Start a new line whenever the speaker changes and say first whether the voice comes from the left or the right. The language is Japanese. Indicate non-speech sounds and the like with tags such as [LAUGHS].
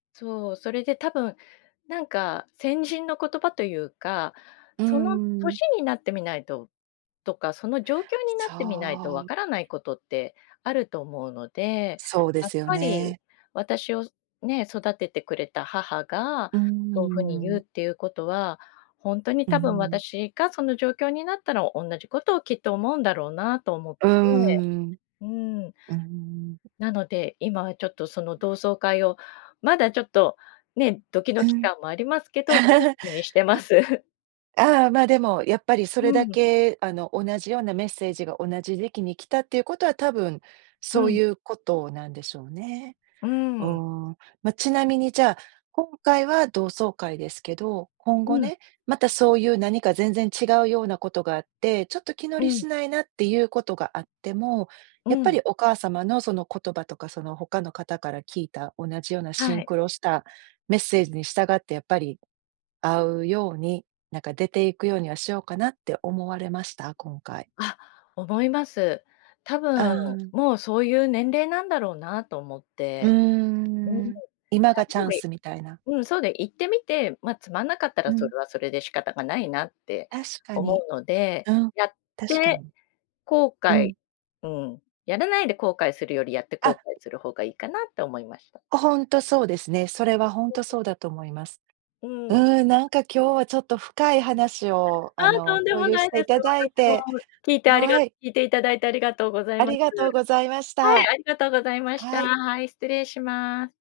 left: そう、それで多分、なんか、先人の言葉というか、
right: うー
left: その
right: ん。
left: 歳になってみないととか、その状況にな
right: そ
left: ってみないと
right: ん、
left: わ
right: み
left: か
right: て
left: らない
right: る。
left: ことってあると思うので、
right: そうで
left: やっ
right: すよ
left: ぱり
right: ね。
left: 私をね、育ててくれた母が
right: うー
left: そうふに言う
right: ん。
left: っていうことは、ほんとに
right: うー
left: 多分
right: ん。
left: 私がその状況になったら、同じことをきっと思うんだろうなと思って、
right: うーん。
left: うーん。
right: うーん。
left: なので、今はちょっとその同窓会をまだちょっとね、ドキ
right: う
left: ドキ
right: ん。
left: 感もありますけど、そういう
right: [LAUGHS]
left: 風にしてま
right: あっ、
left: す。
right: ああ、ま、でも、やっぱりそ
left: う
right: れだ
left: ーん。
right: け、あの、同じようなメッセージが同じ時期に来たっていうことは多分、
left: う
right: そう
left: ん。
right: いうことなんでしょうね。
left: うー
right: う
left: ん。
right: ーん。ま、ちなみに、じゃあ、今回は同窓会ですけど、今後
left: うん。
right: ね、またそういう何か全然違うようなことがあって、ちょっと気乗
left: う
right: り
left: ん。
right: しないなっていうことがあっても、やっ
left: う
right: ぱ
left: ん。
right: りお母様のその言葉とか、その他の方から聞いた同じようなシ
left: は
right: ン
left: い。
right: クロしたメッセージに従って、やっぱり会うように、なんか、出ていくようにはしようかなって思われました？今回。
left: あ、思います。多
right: あ
left: 分
right: あ。
left: もう、そういう年齢なんだろうなと思っ
right: うー
left: て。うーん。
right: ん、
left: ら
right: 今がチャ
left: ぶ
right: ン
left: い
right: スみたいな。
left: うん、そう、で、行ってみて、ま、つまんなかった
right: う
left: ら、そ
right: ん。
left: れはそれで仕方がないなって
right: 確か
left: 思
right: に。
left: うので。
right: うん。
left: やっ
right: 確か
left: て
right: に。
left: 後
right: う
left: 悔、
right: ん。
left: うん、やらないで後悔するより、やって
right: あ。
left: 後悔する方がいいかなって思いました。
right: ほほんとそうですね。それは、ほんと
left: [UNINTELLIGIBLE]
right: そうだと思います。
left: うーん。
right: うーん、なんか、今日は、ちょっと深い話を、あ
left: あ、と
right: の、
left: んで
right: 共
left: も
right: 有
left: ない
right: して
left: で
right: い
left: す。
right: ただい
left: 私も
right: て
left: 聞いてありが
right: はい。
left: 聞いていただいて、ありがとうござい
right: あ
left: ます。
right: りがとうございまし
left: はい、
right: た。
left: ありがとうございました。
right: はい。
left: はい、失礼します。